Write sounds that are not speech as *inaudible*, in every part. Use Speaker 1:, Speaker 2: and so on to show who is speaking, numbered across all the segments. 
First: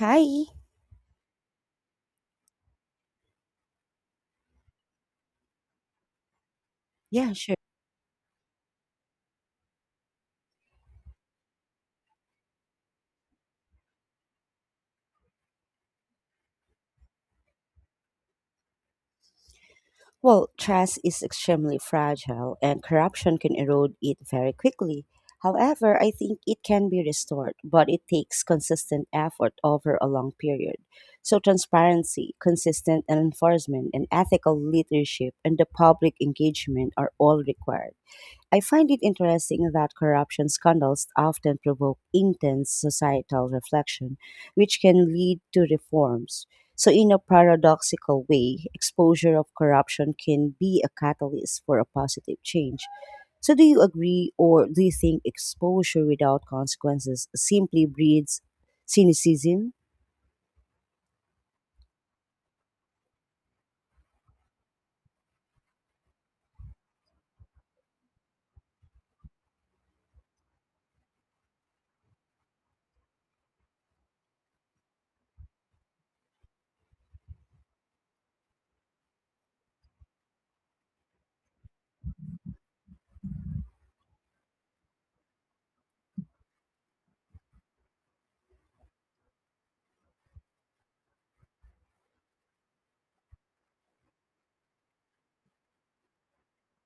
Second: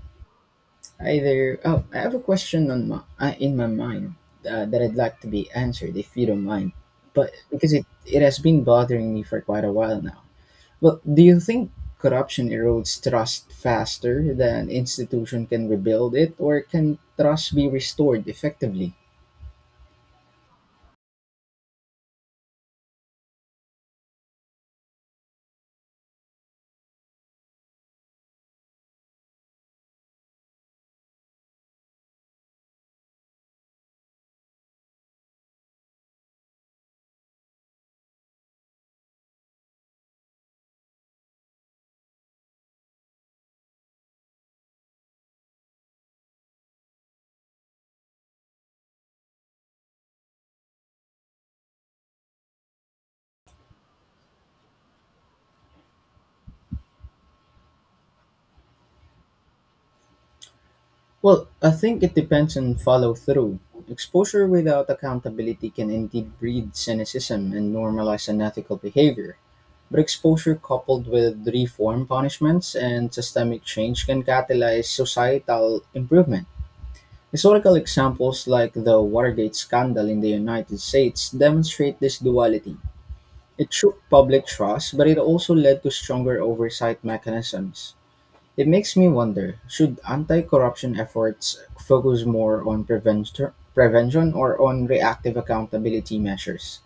Speaker 1: Hi.
Speaker 2: Hi there. Oh, I have a question on my, in my mind that I'd like to be answered if you don't mind. But
Speaker 1: Yeah, sure.
Speaker 2: because it has been bothering me for quite a while now. Well, do you think corruption erodes trust faster than institution can rebuild it, or can trust be restored effectively?
Speaker 1: Well, trust is extremely fragile and corruption can erode it very quickly. However, I think it can be restored, but it takes consistent effort over a long period. So, transparency, consistent enforcement, and ethical leadership and the public engagement are all required. I find it interesting that corruption scandals often provoke intense societal reflection, which can lead to reforms. So, in a paradoxical way, exposure of corruption can be a catalyst for a positive change. So, do you agree, or do you think exposure without consequences simply breeds cynicism?
Speaker 2: Well, I think it depends on follow through. Exposure without accountability can indeed breed cynicism and normalize unethical behavior. But exposure coupled with reform punishments and systemic change can catalyze societal improvement. Historical examples like the Watergate scandal in the United States demonstrate this duality. It shook public trust, but it also led to stronger oversight mechanisms. It makes me wonder, should anti corruption efforts focus more on prevention or on reactive accountability measures?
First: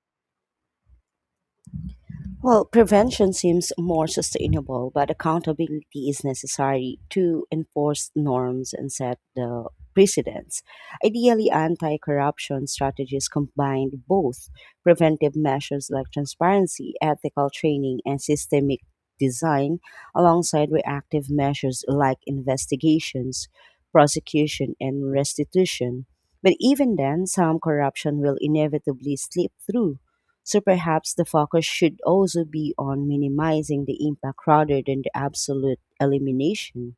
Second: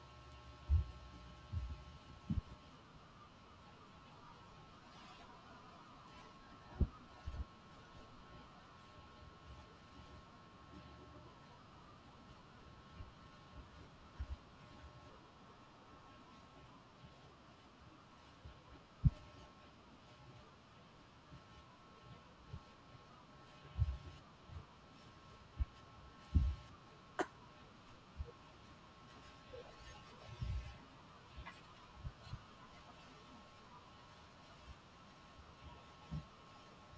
Speaker 1: Well, prevention seems more sustainable, but accountability is necessary to enforce norms and set the precedents. Ideally, anti corruption strategies combine both preventive measures like transparency, ethical training, and systemic design, alongside reactive measures like investigations, prosecution, and restitution. But even then, some corruption will inevitably slip through, so perhaps the focus should also be on minimizing the impact rather than the absolute elimination.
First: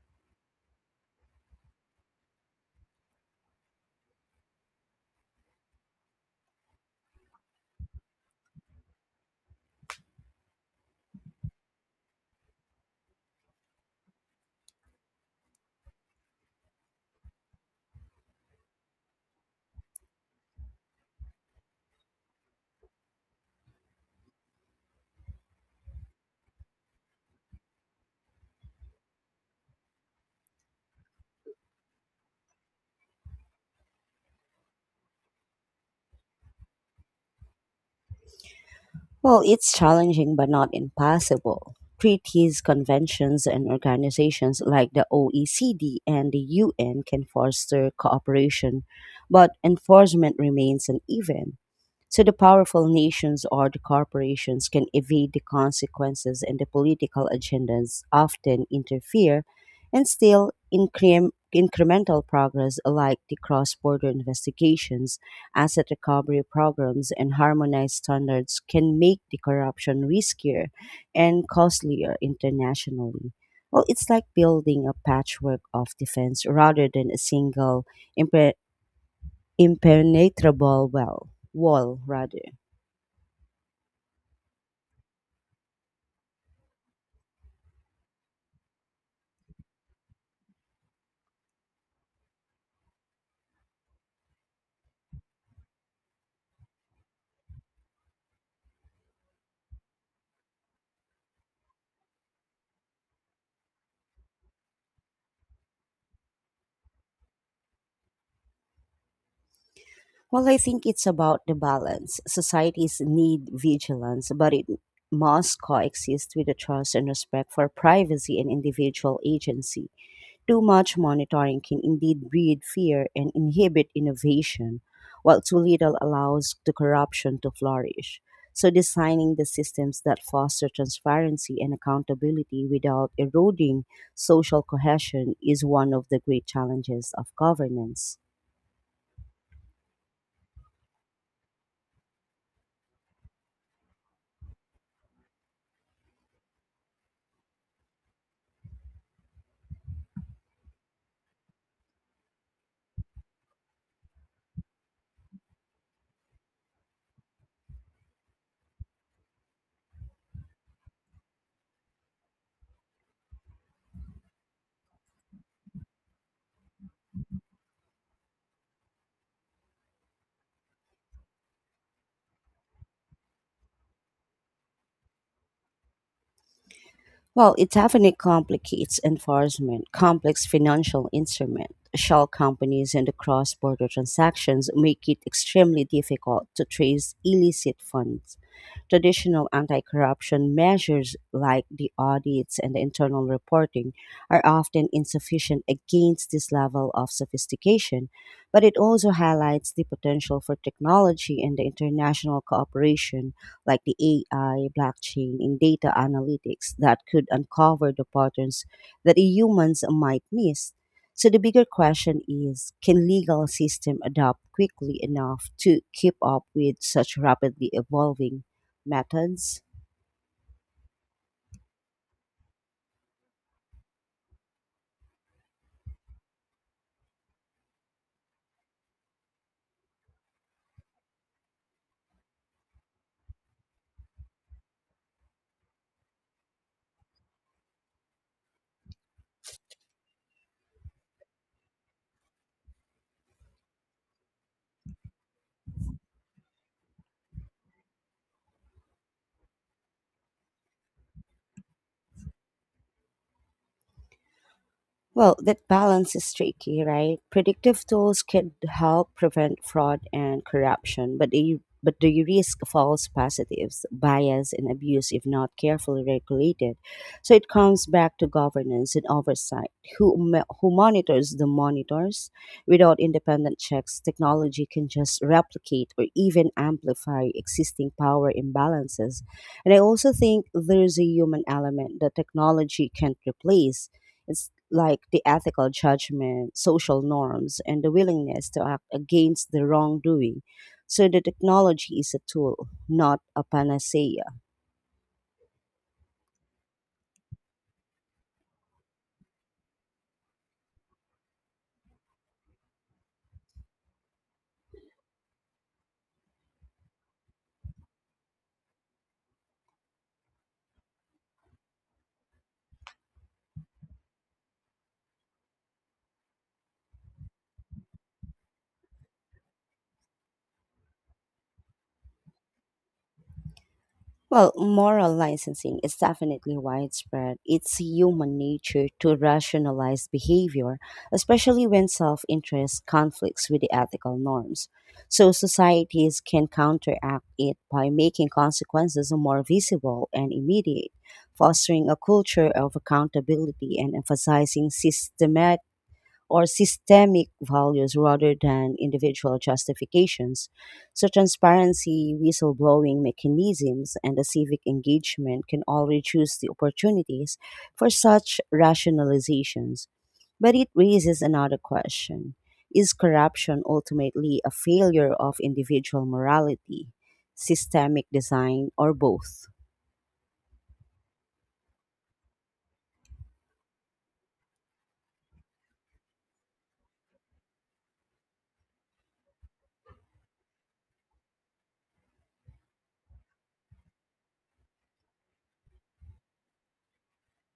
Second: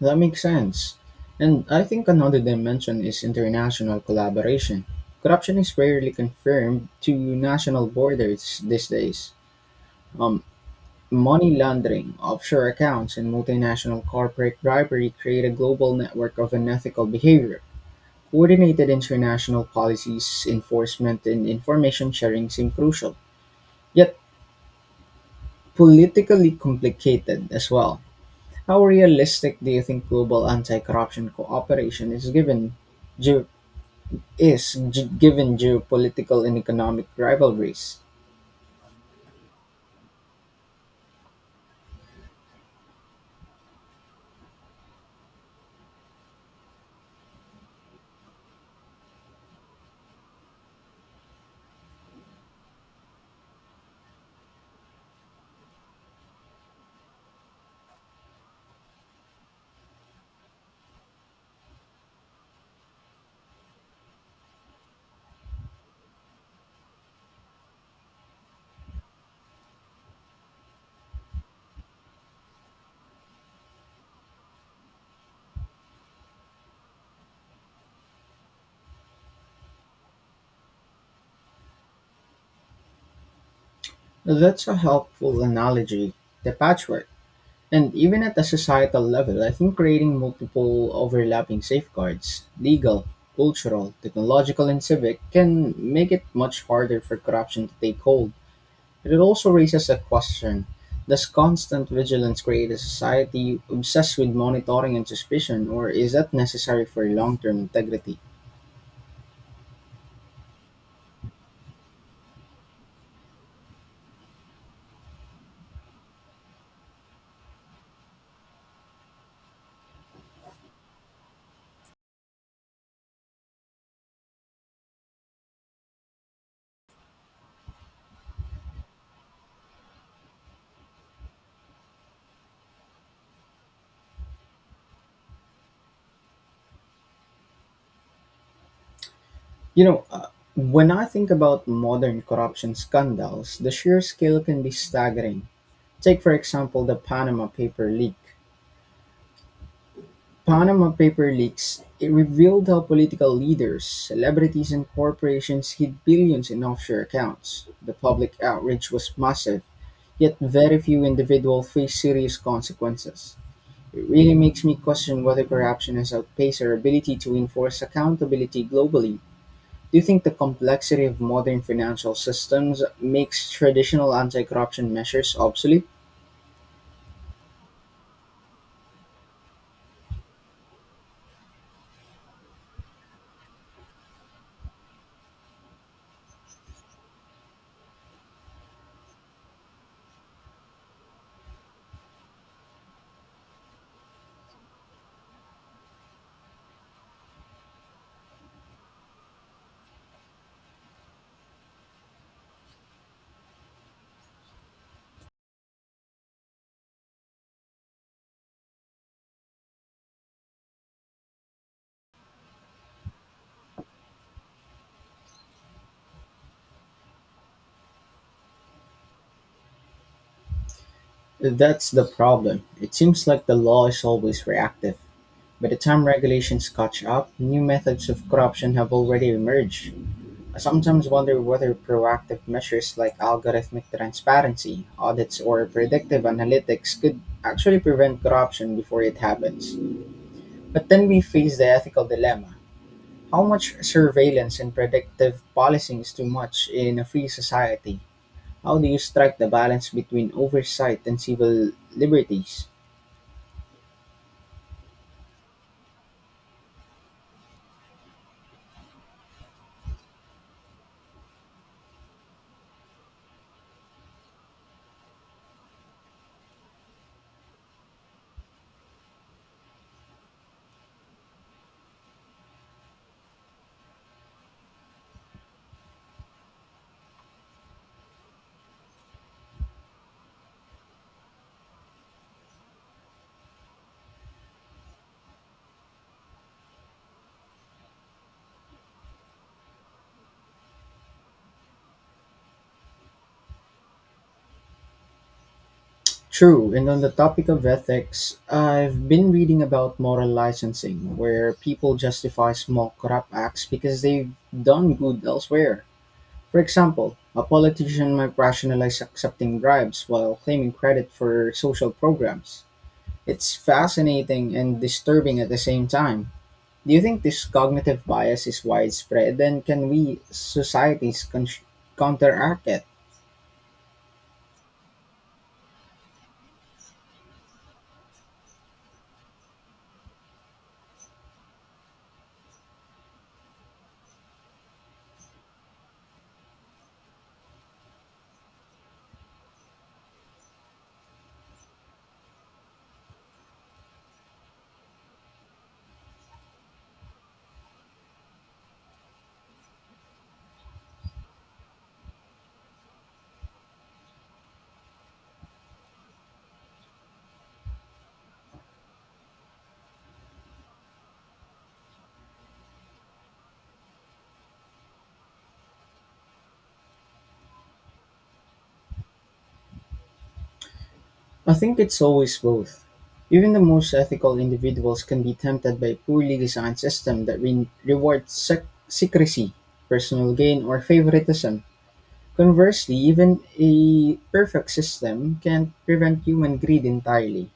Speaker 2: That makes sense. And I think another dimension is international collaboration. Corruption is rarely confined to national borders these days. Um, Money laundering, offshore accounts, and multinational corporate bribery create a global network of unethical behavior. Coordinated international policies, enforcement, and information sharing seem crucial, yet politically complicated as well. How realistic do you think global anti corruption cooperation is given ge- given geopolitical and economic rivalries.
Speaker 1: Well, it's challenging but not impossible. Treaties, conventions, and organizations like the OECD and the UN can foster cooperation, but enforcement remains uneven. So the powerful nations or the corporations can evade the consequences and the political agendas often interfere, and still incremental progress like the cross-border investigations, asset recovery programs, and harmonized standards can make the corruption riskier and costlier internationally. Well, it's like building a patchwork of defense rather than a single impre- impenetrable well, wall rather.
Speaker 2: That's a helpful analogy, the patchwork. And even at the societal level, I think creating multiple overlapping safeguards legal, cultural, technological, and civic can make it much harder for corruption to take hold. But it also raises a question: does constant vigilance create a society obsessed with monitoring and suspicion, or is that necessary for long term integrity?
Speaker 1: Well, I think it's about the balance. Societies need vigilance, but it must coexist with the trust and respect for privacy and individual agency. Too much monitoring can indeed breed fear and inhibit innovation, while too little allows the corruption to flourish. So, designing the systems that foster transparency and accountability without eroding social cohesion is one of the great challenges of governance.
Speaker 2: You know, when I think about modern corruption scandals, the sheer scale can be staggering. Take, for example, the Panama Paper leak. Panama Paper leaks, it revealed how political leaders, celebrities, and corporations hid billions in offshore accounts. The public outrage was massive, yet very few individuals faced serious consequences. It really makes me question whether corruption has outpaced our ability to enforce accountability globally. Do you think the complexity of modern financial systems makes traditional anti-corruption measures obsolete?
Speaker 1: Well, it definitely complicates enforcement. Complex financial instrument, shell companies, and the cross-border transactions make it extremely difficult to trace illicit funds. Traditional anti-corruption measures like the audits and the internal reporting are often insufficient against this level of sophistication, but it also highlights the potential for technology and the international cooperation like the AI, blockchain, and data analytics that could uncover the patterns that humans might miss. So the bigger question is, can legal system adapt quickly enough to keep up with such rapidly evolving methods?
Speaker 2: That's the problem. It seems like the law is always reactive. By the time regulations catch up, new methods of corruption have already emerged. I sometimes wonder whether proactive measures like algorithmic transparency, audits, or predictive analytics could actually prevent corruption before it happens. But then we face the ethical dilemma. How much surveillance and predictive policing is too much in a free society? How do you strike the balance between oversight and civil liberties?
Speaker 1: Well, that balance is tricky, right? Predictive tools could help prevent fraud and corruption, but they risk false positives, bias, and abuse if not carefully regulated. So it comes back to governance and oversight. Who monitors the monitors? Without independent checks, technology can just replicate or even amplify existing power imbalances. And I also think there's a human element that technology can't replace. It's like the ethical judgment, social norms, and the willingness to act against the wrongdoing. So the technology is a tool, not a panacea.
Speaker 2: True, and on the topic of ethics, I've been reading about moral licensing, where people justify small corrupt acts because they've done good elsewhere. For example, a politician might rationalize accepting bribes while claiming credit for social programs. It's fascinating and disturbing at the same time. Do you think this cognitive bias is widespread, and can we, societies, counteract it?
Speaker 1: Well, moral licensing is definitely widespread. It's human nature to rationalize behavior, especially when self interest conflicts with the ethical norms. So, societies can counteract it by making consequences more visible and immediate, fostering a culture of accountability and emphasizing systematic or systemic values rather than individual justifications. So, transparency, whistleblowing mechanisms, and a civic engagement can all reduce the opportunities for such rationalizations. But it raises another question. Is corruption ultimately a failure of individual morality, systemic design, or both?
Speaker 2: I think it's always both. Even the most ethical individuals can be tempted by a poorly designed system that rewards secrecy, personal gain, or favoritism. Conversely, even a perfect system can't prevent human greed entirely.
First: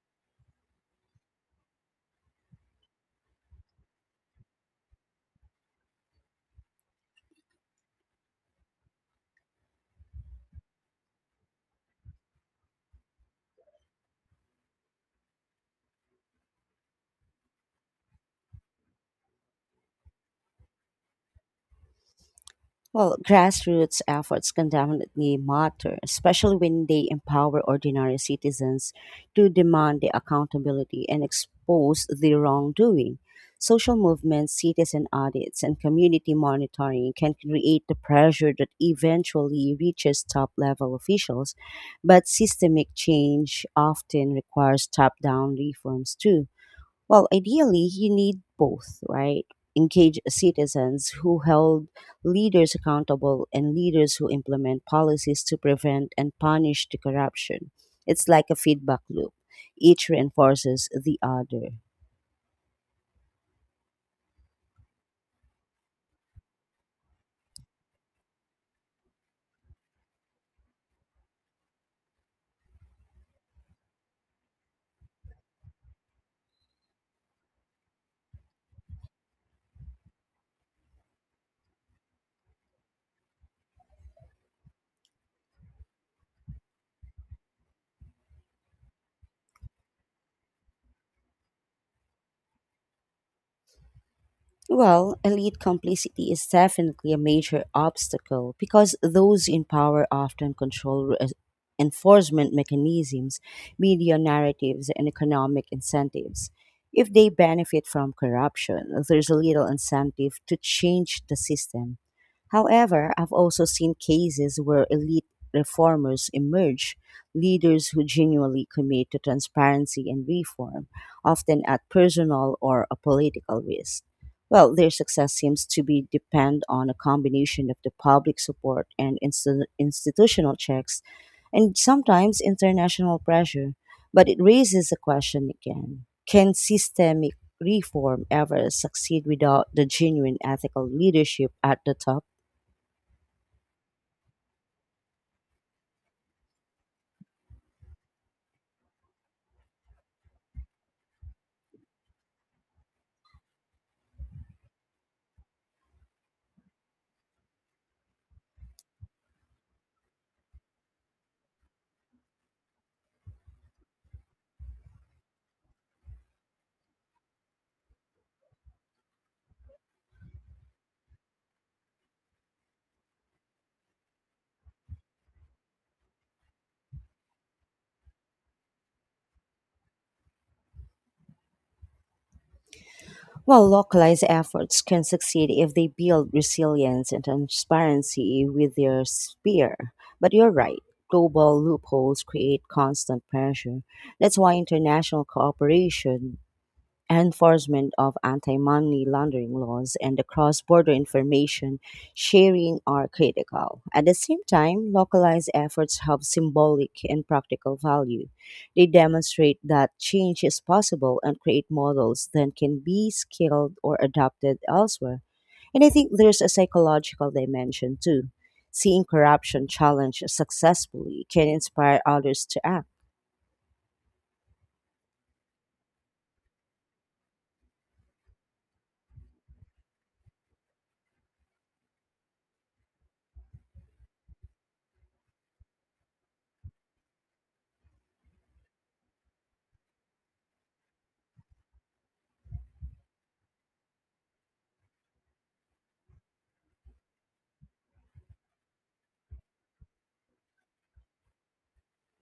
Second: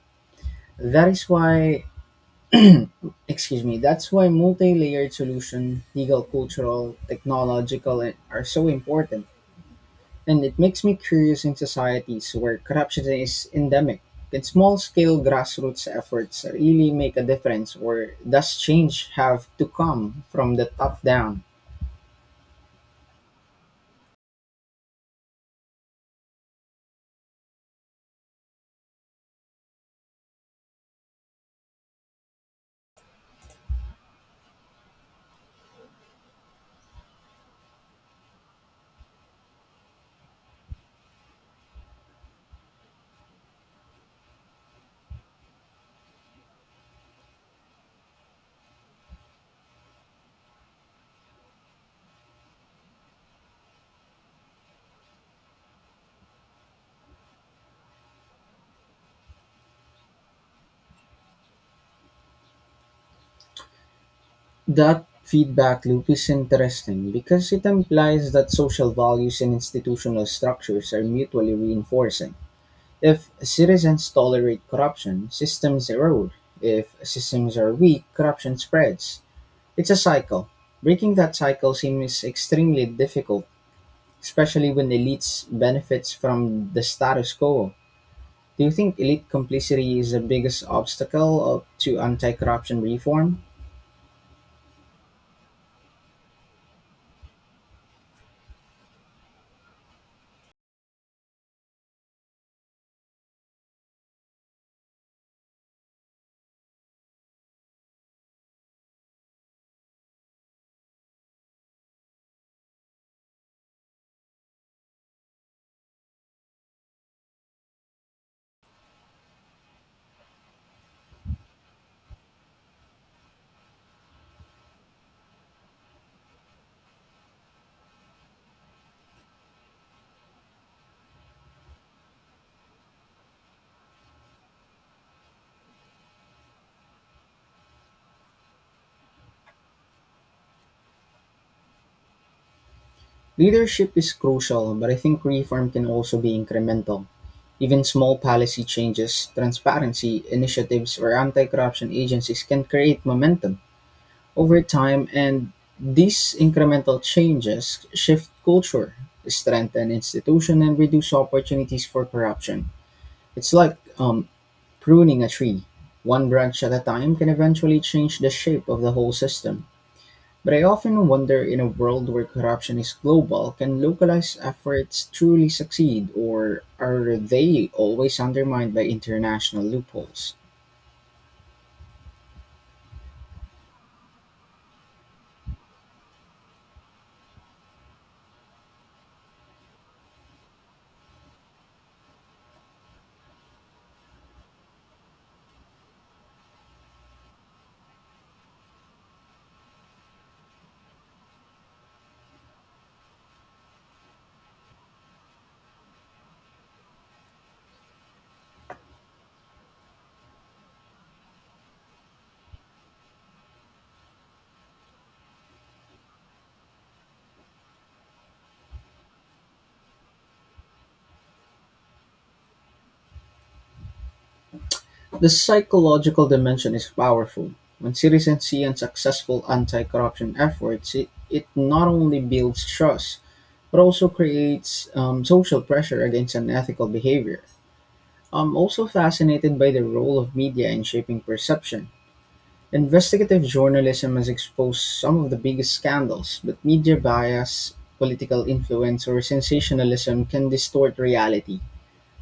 Speaker 2: That is why, excuse me, that's why multi layered solution, legal, cultural, technological, and- are so important. And it makes me curious in societies where corruption is endemic. Can small scale grassroots efforts really make a difference, or does change have to come from the top down?
Speaker 1: Well, grassroots efforts can definitely matter, especially when they empower ordinary citizens to demand the accountability and expose the wrongdoing. Social movements, citizen audits, and community monitoring can create the pressure that eventually reaches top level officials, but systemic change often requires top down reforms too. Well, ideally, you need both, right? Engage citizens who hold leaders accountable and leaders who implement policies to prevent and punish the corruption. It's like a feedback loop. Each reinforces the other.
Speaker 2: That feedback loop is interesting because it implies that social values and institutional structures are mutually reinforcing. If citizens tolerate corruption, systems erode. If systems are weak, corruption spreads. It's a cycle. Breaking that cycle seems extremely difficult, especially when elites benefits from the status quo. Do you think elite complicity is the biggest obstacle of, to anti-corruption reform?
Speaker 1: Well, elite complicity is definitely a major obstacle because those in power often control enforcement mechanisms, media narratives, and economic incentives. If they benefit from corruption, there's little incentive to change the system. However, I've also seen cases where elite reformers emerge, leaders who genuinely commit to transparency and reform, often at personal or a political risk. Well, their success seems to be depend on a combination of the public support and institutional checks and sometimes international pressure. But it raises a question again. Can systemic reform ever succeed without the genuine ethical leadership at the top?
Speaker 2: Leadership is crucial, but I think reform can also be incremental. Even small policy changes, transparency initiatives, or anti-corruption agencies can create momentum over time, and these incremental changes shift culture, strengthen institutions, and reduce opportunities for corruption. It's like pruning a tree, one branch at a time, can eventually change the shape of the whole system. But I often wonder, in a world where corruption is global, can localized efforts truly succeed, or are they always undermined by international loopholes?
Speaker 1: While localized efforts can succeed if they build resilience and transparency with their sphere. But you're right, global loopholes create constant pressure. That's why international cooperation, enforcement of anti-money laundering laws and the cross-border information sharing are critical. At the same time, localized efforts have symbolic and practical value. They demonstrate that change is possible and create models that can be scaled or adapted elsewhere. And I think there's a psychological dimension too. Seeing corruption challenged successfully can inspire others to act.
Speaker 2: The psychological dimension is powerful. When citizens see unsuccessful anti corruption efforts, it not only builds trust, but also creates social pressure against unethical behavior. I'm also fascinated by the role of media in shaping perception. Investigative journalism has exposed some of the biggest scandals, but media bias, political influence, or sensationalism can distort reality.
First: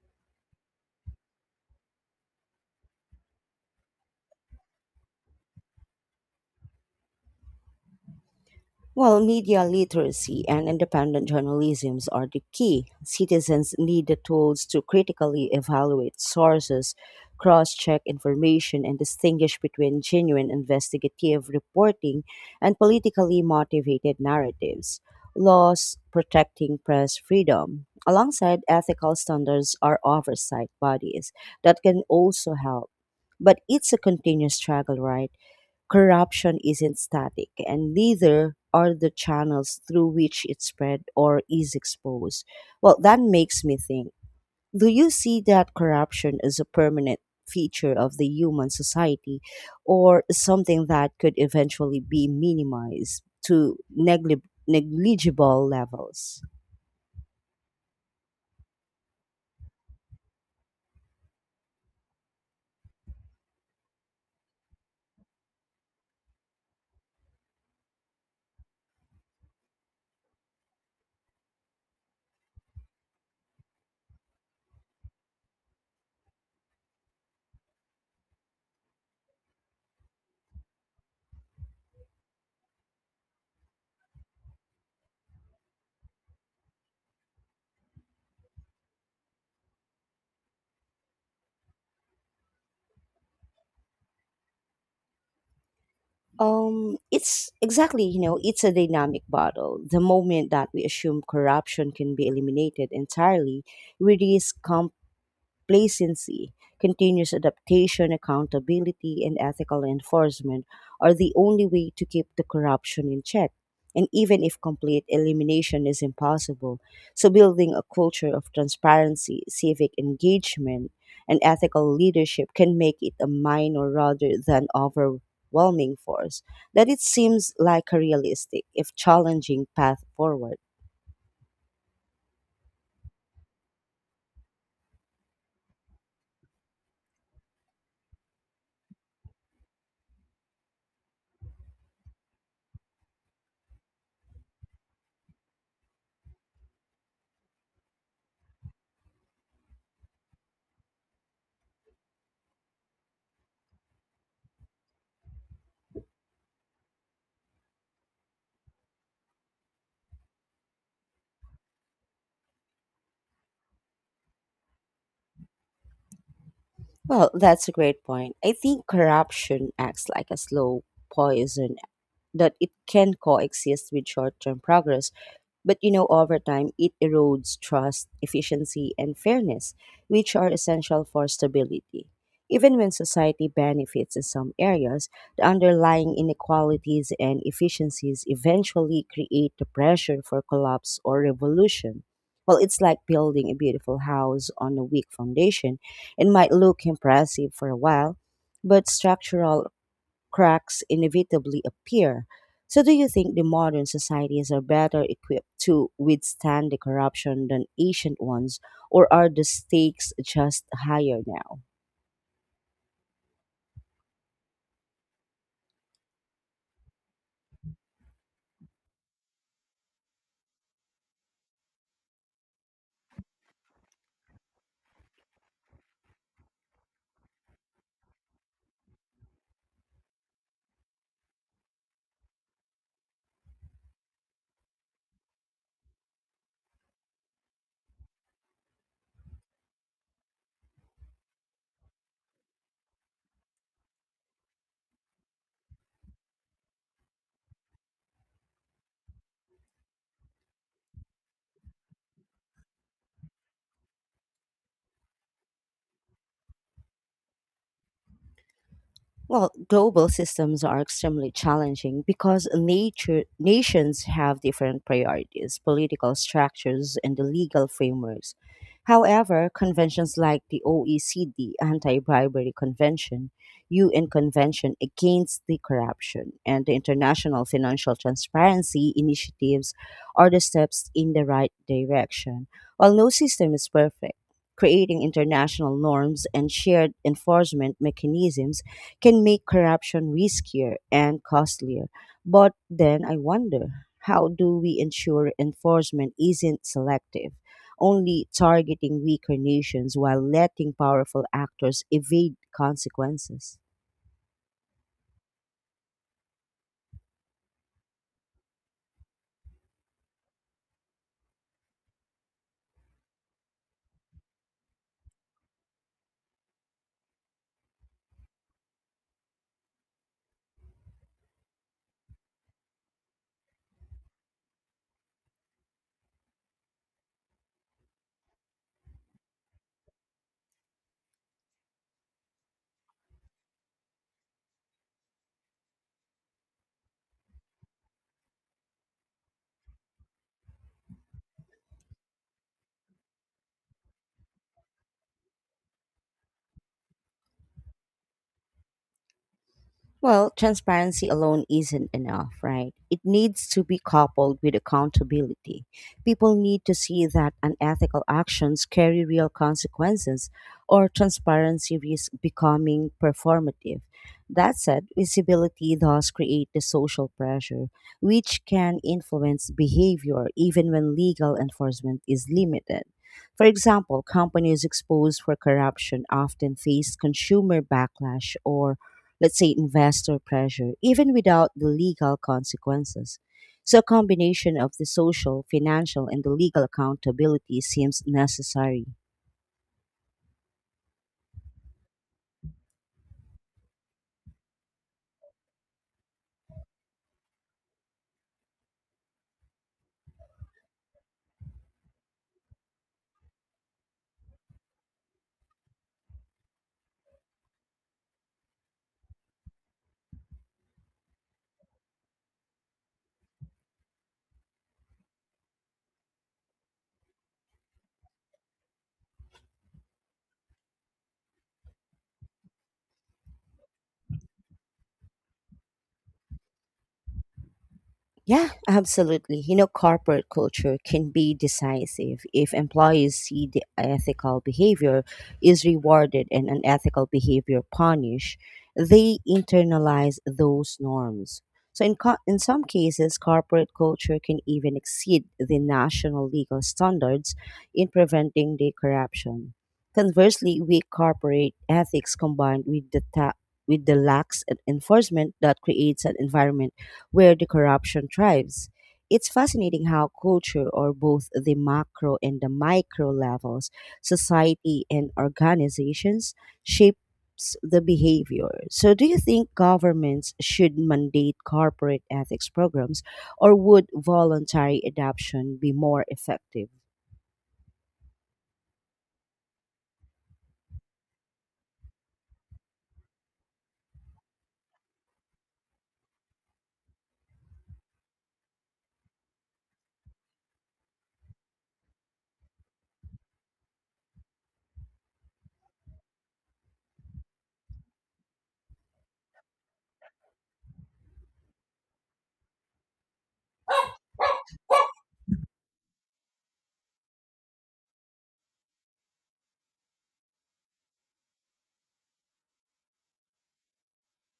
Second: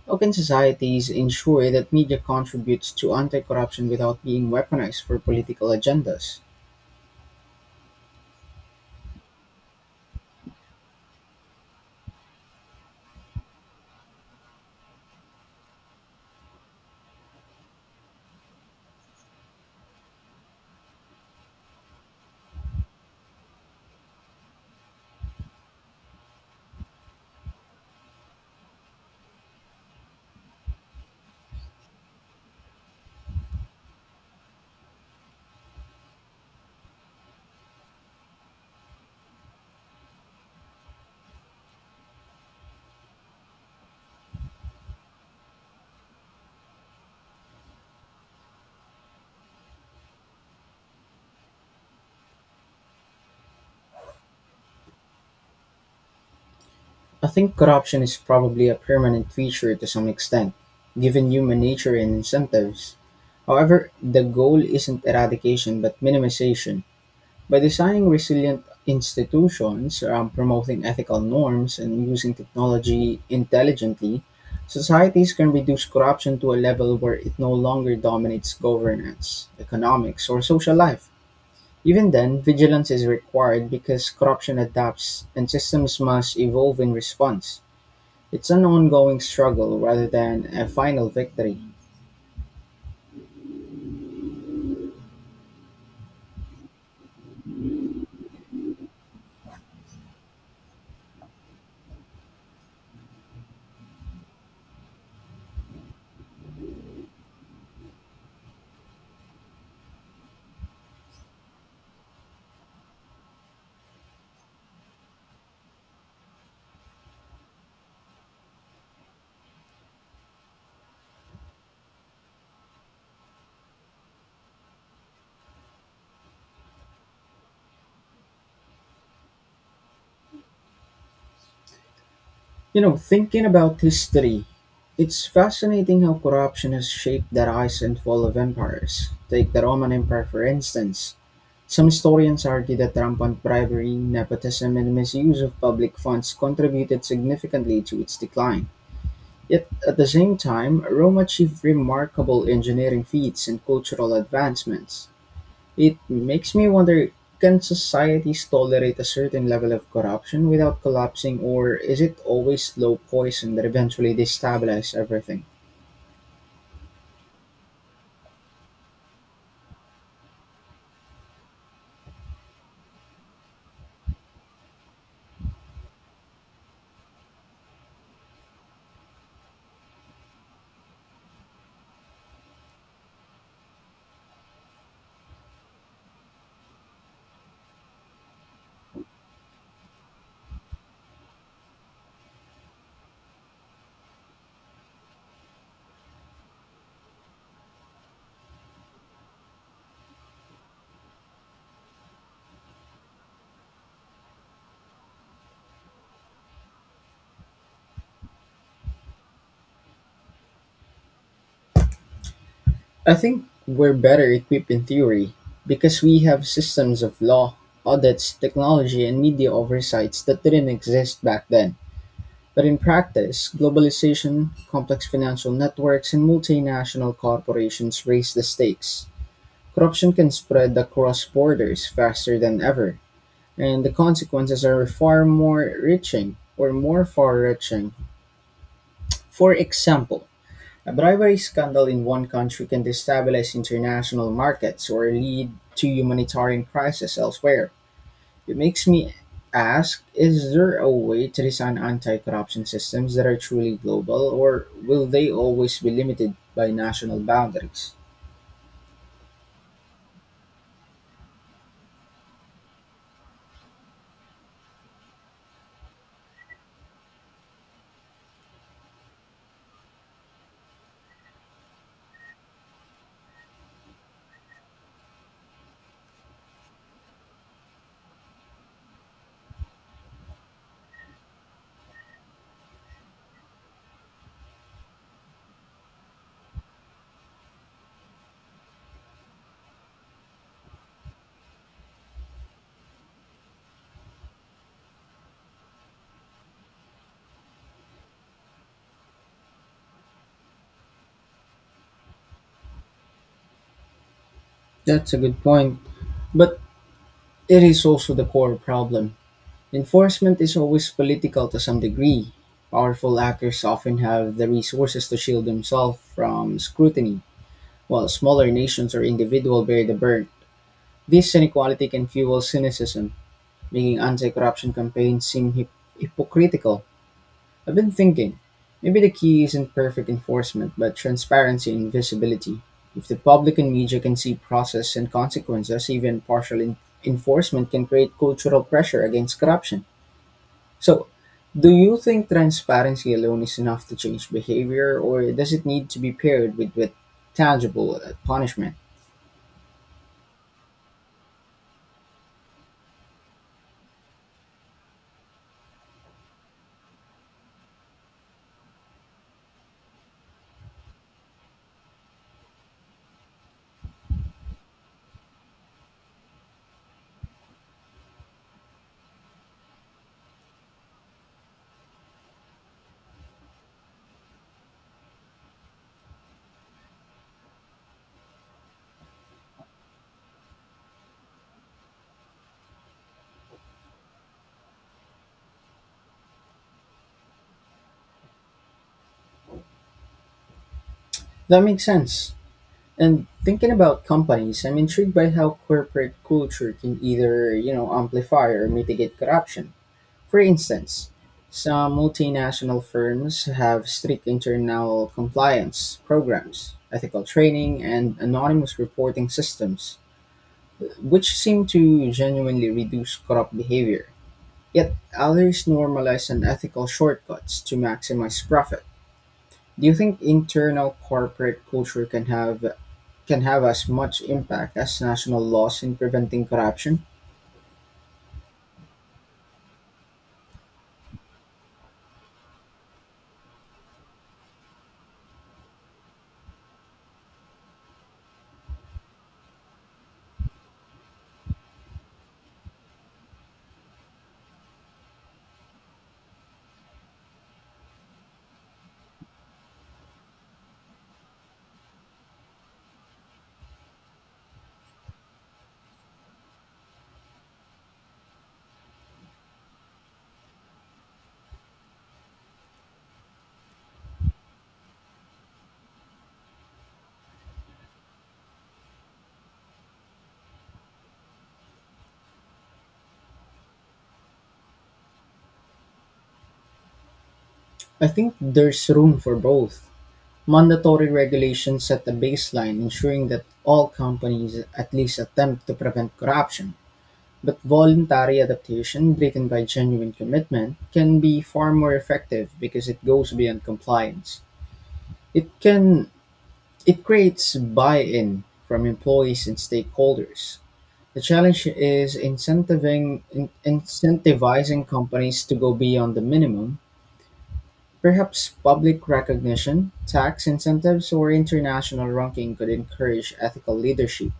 Speaker 2: How can societies ensure that media contributes to anti corruption without being weaponized for political agendas?
Speaker 1: While media literacy and independent journalism are the key. Citizens need the tools to critically evaluate sources, cross check information, and distinguish between genuine investigative reporting and politically motivated narratives. Laws protecting press freedom, alongside ethical standards, are oversight bodies that can also help. But it's a continuous struggle, right? Corruption isn't static, and neither are the channels through which it spread or is exposed. Well, that makes me think, do you see that corruption as a permanent feature of the human society or something that could eventually be minimized to negligible levels?
Speaker 2: I think corruption is probably a permanent feature to some extent, given human nature and incentives. However, the goal isn't eradication but minimization. By designing resilient institutions, promoting ethical norms, and using technology intelligently, societies can reduce corruption to a level where it no longer dominates governance, economics, or social life. Even then, vigilance is required because corruption adapts and systems must evolve in response. It's an ongoing struggle rather than a final victory.
Speaker 1: It's exactly, you know, it's a dynamic battle. The moment that we assume corruption can be eliminated entirely, we risk complacency. Continuous adaptation, accountability, and ethical enforcement are the only way to keep the corruption in check. And even if complete elimination is impossible, so building a culture of transparency, civic engagement, and ethical leadership can make it a minor rather than overwhelming force. That it seems like a realistic, if challenging, path forward.
Speaker 2: You know, thinking about history, it's fascinating how corruption has shaped the rise and fall of empires. Take the Roman Empire, for instance. Some historians argue that rampant bribery, nepotism, and misuse of public funds contributed significantly to its decline. Yet, at the same time, Rome achieved remarkable engineering feats and cultural advancements. It makes me wonder, can societies tolerate a certain level of corruption without collapsing, or is it always slow poison that eventually destabilizes everything?
Speaker 1: Well, that's a great point. I think corruption acts like a slow poison that it can coexist with short term progress. But you know, over time, it erodes trust, efficiency, and fairness, which are essential for stability. Even when society benefits in some areas, the underlying inequalities and efficiencies eventually create the pressure for collapse or revolution. Well, it's like building a beautiful house on a weak foundation. It might look impressive for a while, but structural cracks inevitably appear. So, do you think the modern societies are better equipped to withstand the corruption than ancient ones, or are the stakes just higher now?
Speaker 2: I think we're better equipped in theory because we have systems of law, audits, technology, and media oversights that didn't exist back then. But in practice, globalization, complex financial networks, and multinational corporations raise the stakes. Corruption can spread across borders faster than ever, and the consequences are far more reaching or more far reaching. For example, a bribery scandal in one country can destabilize international markets or lead to humanitarian crisis elsewhere. It makes me ask, is there a way to design anti corruption systems that are truly global, or will they always be limited by national boundaries?
Speaker 1: Well, global systems are extremely challenging because nature, nations have different priorities, political structures, and the legal frameworks. However, conventions like the OECD Anti Bribery Convention, UN Convention Against the Corruption, and the International Financial Transparency Initiatives are the steps in the right direction. While no system is perfect, creating international norms and shared enforcement mechanisms can make corruption riskier and costlier. But then I wonder, how do we ensure enforcement isn't selective, only targeting weaker nations while letting powerful actors evade consequences?
Speaker 2: That's a good point, but it is also the core problem. Enforcement is always political to some degree. Powerful actors often have the resources to shield themselves from scrutiny, while smaller nations or individuals bear the burden. This inequality can fuel cynicism, making anti corruption campaigns seem hypocritical. I've been thinking, maybe the key isn't perfect enforcement, but transparency and visibility. If the public and media can see process and consequences, even partial enforcement can create cultural pressure against corruption. So, do you think transparency alone is enough to change behavior, or does it need to be paired with tangible punishment?
Speaker 1: Well, transparency alone isn't enough, right? It needs to be coupled with accountability. People need to see that unethical actions carry real consequences or transparency risks becoming performative. That said, visibility does create the social pressure, which can influence behavior even when legal enforcement is limited. For example, companies exposed for corruption often face consumer backlash or let's say investor pressure, even without the legal consequences. So a combination of the social, financial, and the legal accountability seems necessary.
Speaker 2: That makes sense. And thinking about companies, I'm intrigued by how corporate culture can either, you know, amplify or mitigate corruption. For instance, some multinational firms have strict internal compliance programs, ethical training, and anonymous reporting systems, which seem to genuinely reduce corrupt behavior. Yet others normalize unethical shortcuts to maximize profit. Do you think internal corporate culture can have as much impact as national laws in preventing corruption?
Speaker 1: Yeah, absolutely. You know, corporate culture can be decisive if employees see the ethical behavior is rewarded and unethical behavior punished. They internalize those norms. So, in some cases, corporate culture can even exceed the national legal standards in preventing the corruption. Conversely, weak corporate ethics combined with with the lax enforcement that creates an environment where the corruption thrives. It's fascinating how culture, or both the macro and the micro levels, society and organizations, shapes the behavior. So, do you think governments should mandate corporate ethics programs, or would voluntary adoption be more effective?
Speaker 2: I think there's room for both. Mandatory regulations set the baseline, ensuring that all companies at least attempt to prevent corruption. But voluntary adaptation, driven by genuine commitment, can be far more effective because it goes beyond compliance. It can It creates buy-in from employees and stakeholders. The challenge is incentivizing companies to go beyond the minimum. Perhaps public recognition, tax incentives, or international ranking could encourage ethical leadership.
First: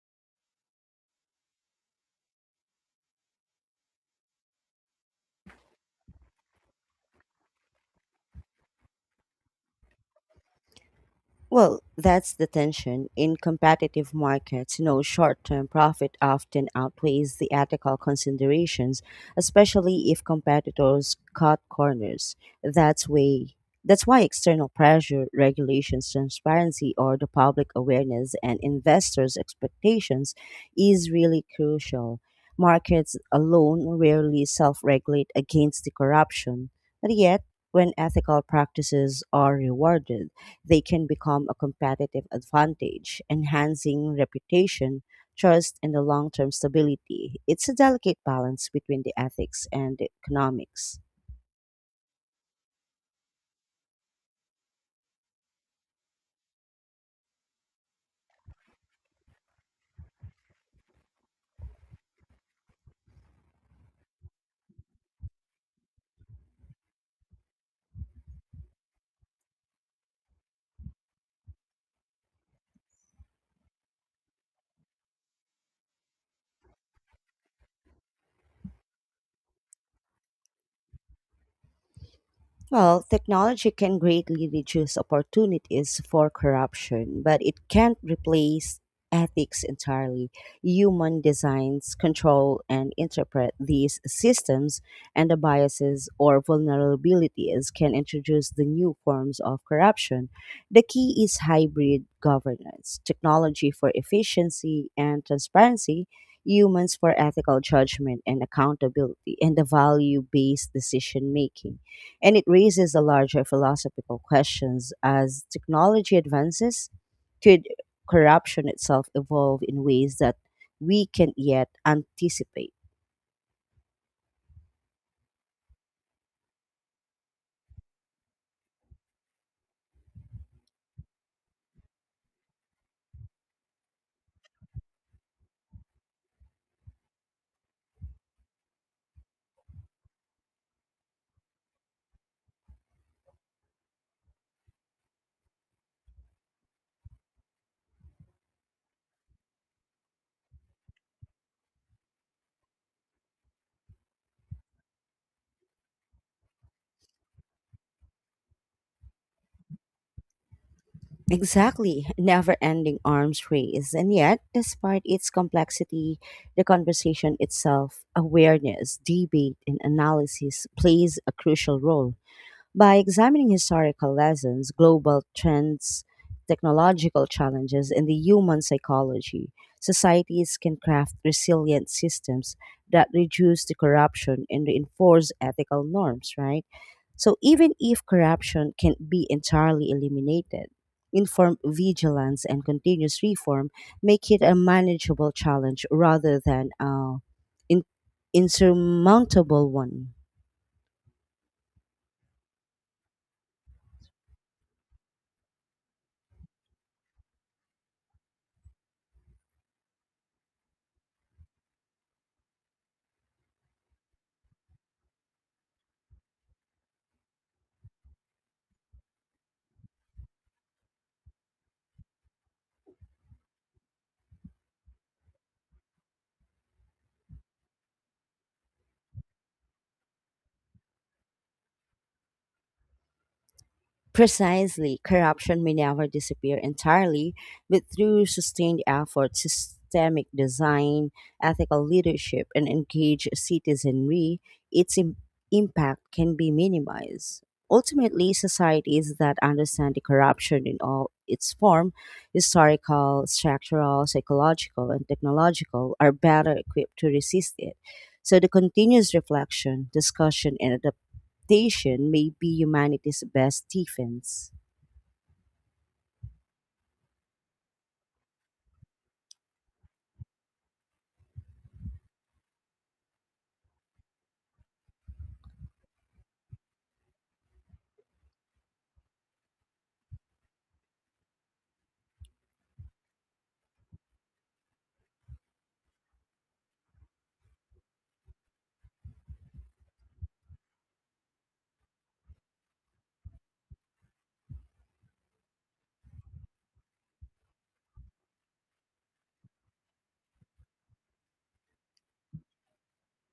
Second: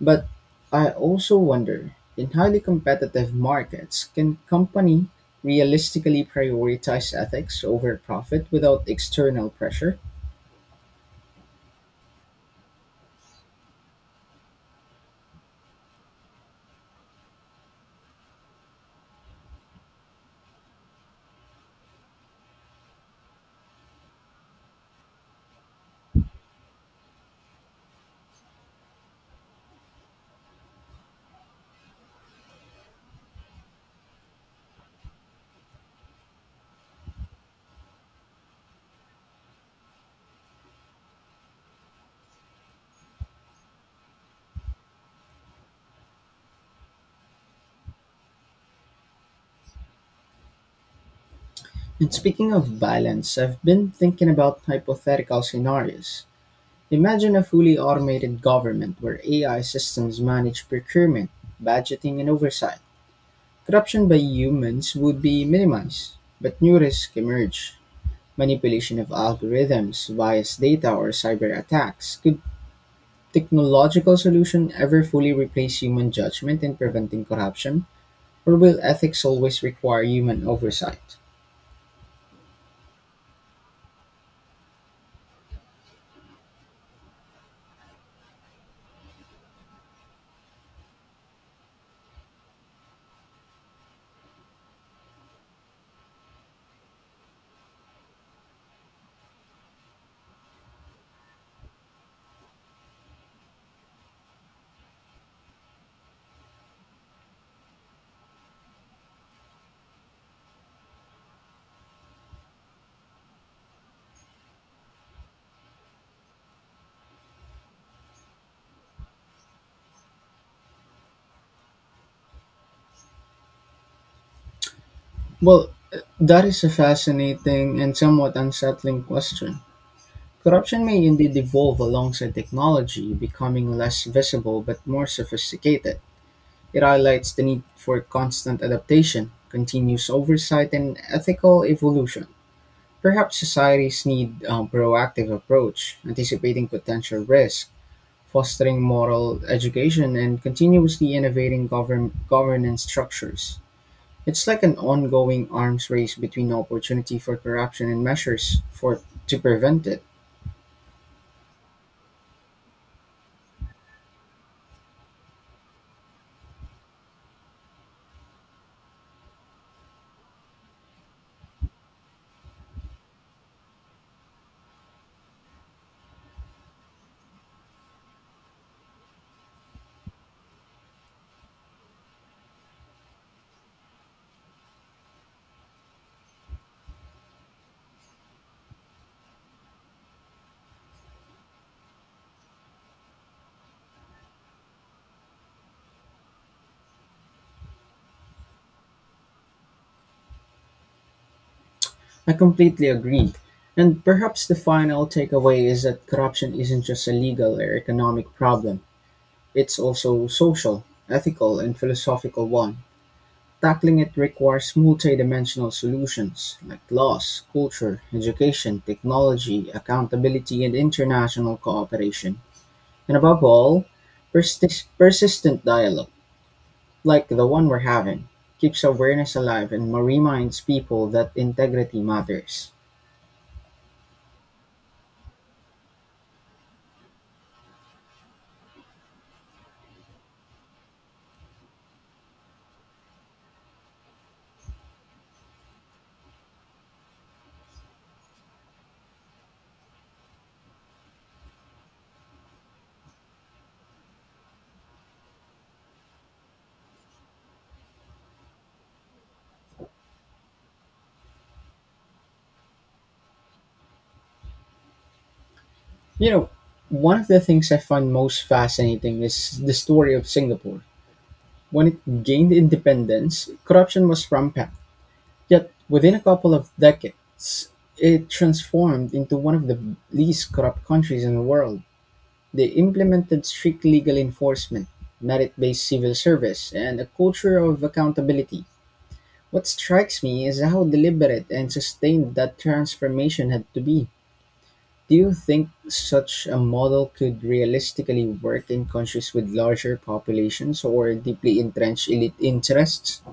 Speaker 2: But I also wonder, in highly competitive markets, can company realistically prioritize ethics over profit without external pressure?
Speaker 1: Well, that's the tension. In competitive markets, you know, short term profit often outweighs the ethical considerations, especially if competitors cut corners. That's way that's why external pressure, regulations, transparency, or the public awareness and investors' expectations is really crucial. Markets alone rarely self regulate against the corruption, but yet when ethical practices are rewarded they can become a competitive advantage, enhancing reputation, trust, and the long term stability. It's a delicate balance between the ethics and the economics.
Speaker 2: And speaking of balance, I've been thinking about hypothetical scenarios. Imagine a fully automated government where AI systems manage procurement, budgeting, and oversight. Corruption by humans would be minimized, but new risks emerge. Manipulation of algorithms, biased data, or cyber attacks. Could technological solution ever fully replace human judgment in preventing corruption? Or will ethics always require human oversight?
Speaker 1: Well, technology can greatly reduce opportunities for corruption, but it can't replace ethics entirely. Human designs control and interpret these systems, and the biases or vulnerabilities can introduce the new forms of corruption. The key is hybrid governance technology for efficiency and transparency, humans for ethical judgment and accountability, and the value based decision making. And it raises a larger philosophical questions as technology advances, could corruption itself evolve in ways that we can yet anticipate?
Speaker 2: Well, that is a fascinating and somewhat unsettling question. Corruption may indeed evolve alongside technology, becoming less visible but more sophisticated. It highlights the need for constant adaptation, continuous oversight, and ethical evolution. Perhaps societies need a proactive approach, anticipating potential risk, fostering moral education, and continuously innovating governance structures. It's like an ongoing arms race between opportunity for corruption and measures for to prevent it.
Speaker 1: Exactly, *laughs* never ending arms race. And yet, despite its complexity, the conversation itself, awareness, debate, and analysis plays a crucial role. By examining historical lessons, global trends, technological challenges, and the human psychology, societies can craft resilient systems that reduce the corruption and reinforce ethical norms, right? So even if corruption can be entirely eliminated, informed vigilance and continuous reform make it a manageable challenge rather than an insurmountable one.
Speaker 2: I completely agree. And perhaps the final takeaway is that corruption isn't just a legal or economic problem. It's also social, ethical, and philosophical one. Tackling it requires multidimensional solutions like laws, culture, education, technology, accountability, and international cooperation. And above all, persistent dialogue, like the one we're having, keeps awareness alive and reminds people that integrity matters.
Speaker 1: Precisely, corruption may never disappear entirely, but through sustained effort, systemic design, ethical leadership, and engaged citizenry, its impact can be minimized. Ultimately, societies that understand the corruption in all its form, historical, structural, psychological, and technological, are better equipped to resist it. So the continuous reflection, discussion, and adaptation may be humanity's best defense.
Speaker 2: You know, one of the things I find most fascinating is the story of Singapore. When it gained independence, corruption was rampant. Yet, within a couple of decades, it transformed into one of the least corrupt countries in the world. They implemented strict legal enforcement, merit based civil service, and a culture of accountability. What strikes me is how deliberate and sustained that transformation had to be. Do you think such a model could realistically work in countries with larger populations or deeply entrenched elite interests?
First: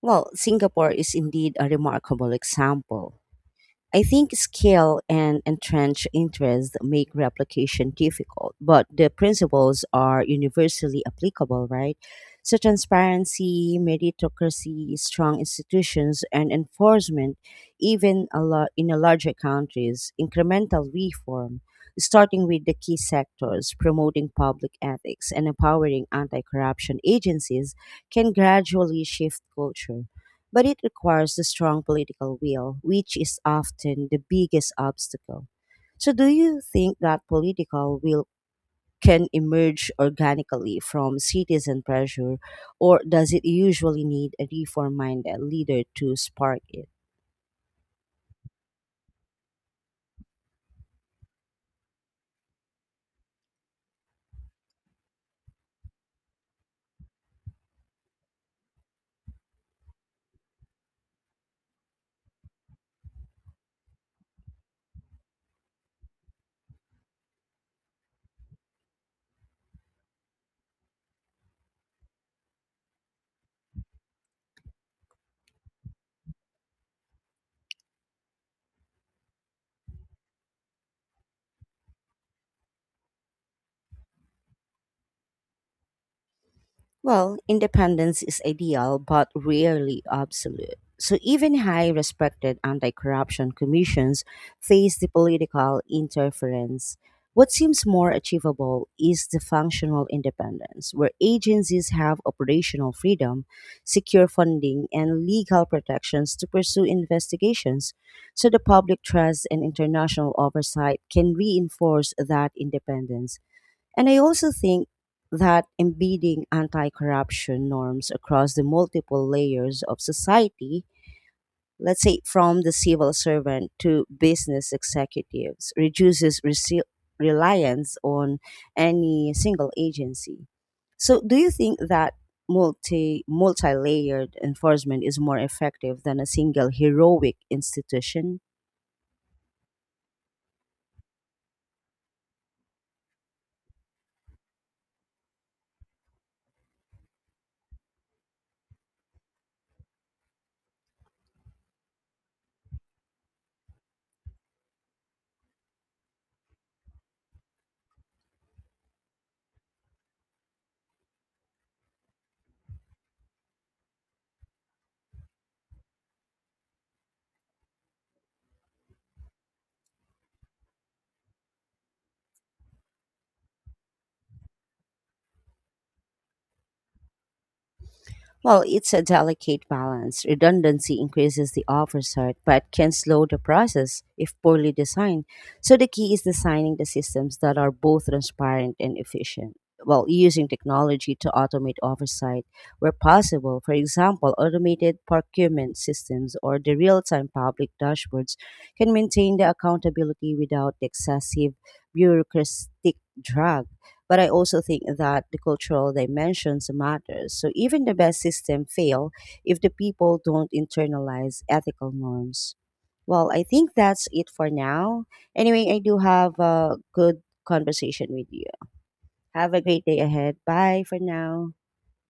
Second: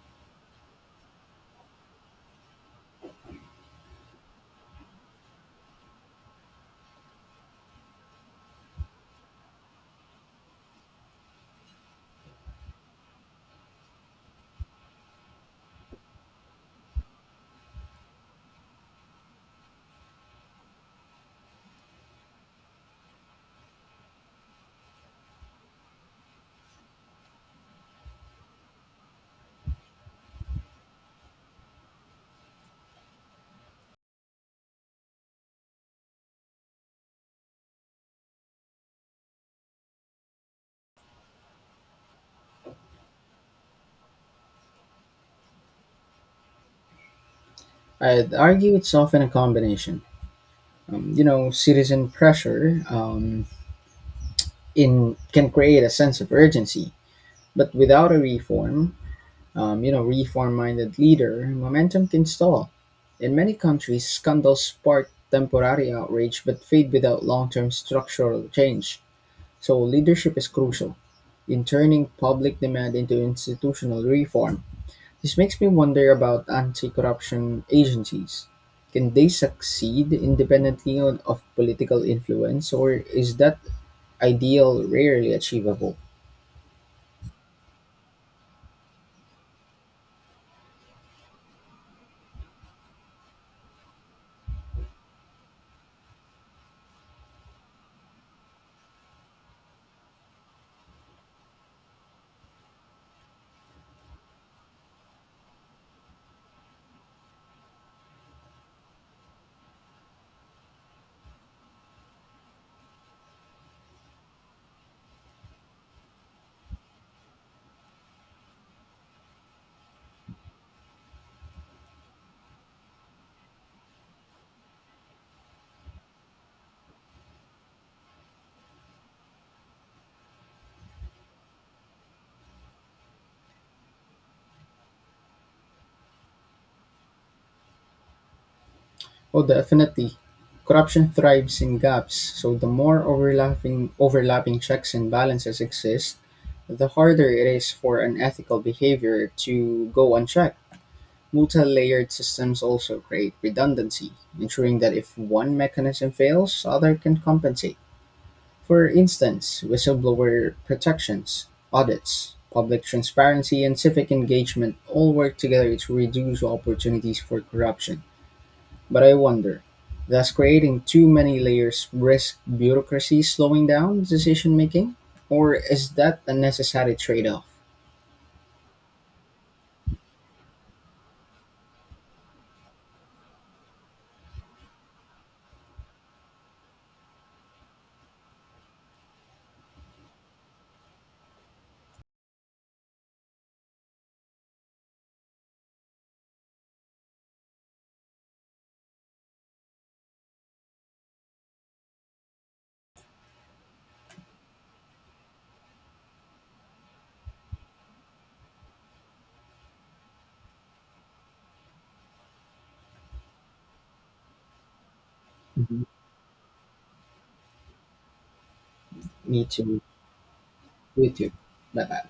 Speaker 1: Well, Singapore is indeed a remarkable example. I think scale and entrenched interest make replication difficult, but the principles are universally applicable, right? So, transparency, meritocracy, strong institutions, and enforcement, even a lot in a larger countries, incremental reform, starting with the key sectors, promoting public ethics, and empowering anti corruption agencies, can gradually shift culture but it requires a strong political will, which is often the biggest obstacle. So, do you think that political will can emerge organically from citizen pressure, or does it usually need a reform minded leader to spark it?
Speaker 2: I'd argue it's often a combination. You know, citizen pressure in can create a sense of urgency, but without a reform-minded leader, momentum can stall. In many countries, scandals spark temporary outrage but fade without long-term structural change. So leadership is crucial in turning public demand into institutional reform. This makes me wonder about anti-corruption agencies. Can they succeed independently of political influence, or is that ideal rarely achievable?
Speaker 1: Well, independence is ideal but rarely absolute. So even high respected anti corruption commissions face the political interference. What seems more achievable is the functional independence, where agencies have operational freedom, secure funding, and legal protections to pursue investigations. So the public trust and international oversight can reinforce that independence. And I also think that embedding anti corruption norms across the multiple layers of society, let's say from the civil servant to business executives, reduces reliance on any single agency. So, do you think that multi layered enforcement is more effective than a single heroic institution?
Speaker 2: Oh, definitely. Corruption thrives in gaps, so the more overlapping checks and balances exist, the harder it is for unethical behavior to go unchecked. Multi-layered systems also create redundancy, ensuring that if one mechanism fails, other can compensate. For instance, whistleblower protections, audits, public transparency, and civic engagement all work together to reduce opportunities for corruption. But I wonder, does creating too many layers risk bureaucracy slowing down decision making? Or is that a necessary trade off?
Speaker 1: Well, it's a delicate balance. Redundancy increases the oversight but can slow the process if poorly designed. So the key is designing the systems that are both transparent and efficient. Well, using technology to automate oversight where possible, for example, automated procurement systems or the real time public dashboards can maintain the accountability without the excessive bureaucratic drag. But I also think that the cultural dimensions matters. So even the best system fail if the people don't internalize ethical norms. Well, I think that's it for now. Anyway, I
Speaker 2: Mhm.
Speaker 1: do have a good conversation with you.
Speaker 2: Me
Speaker 1: Have a
Speaker 2: too.
Speaker 1: great day ahead. Bye for
Speaker 2: You too.
Speaker 1: now.
Speaker 2: Bye bye.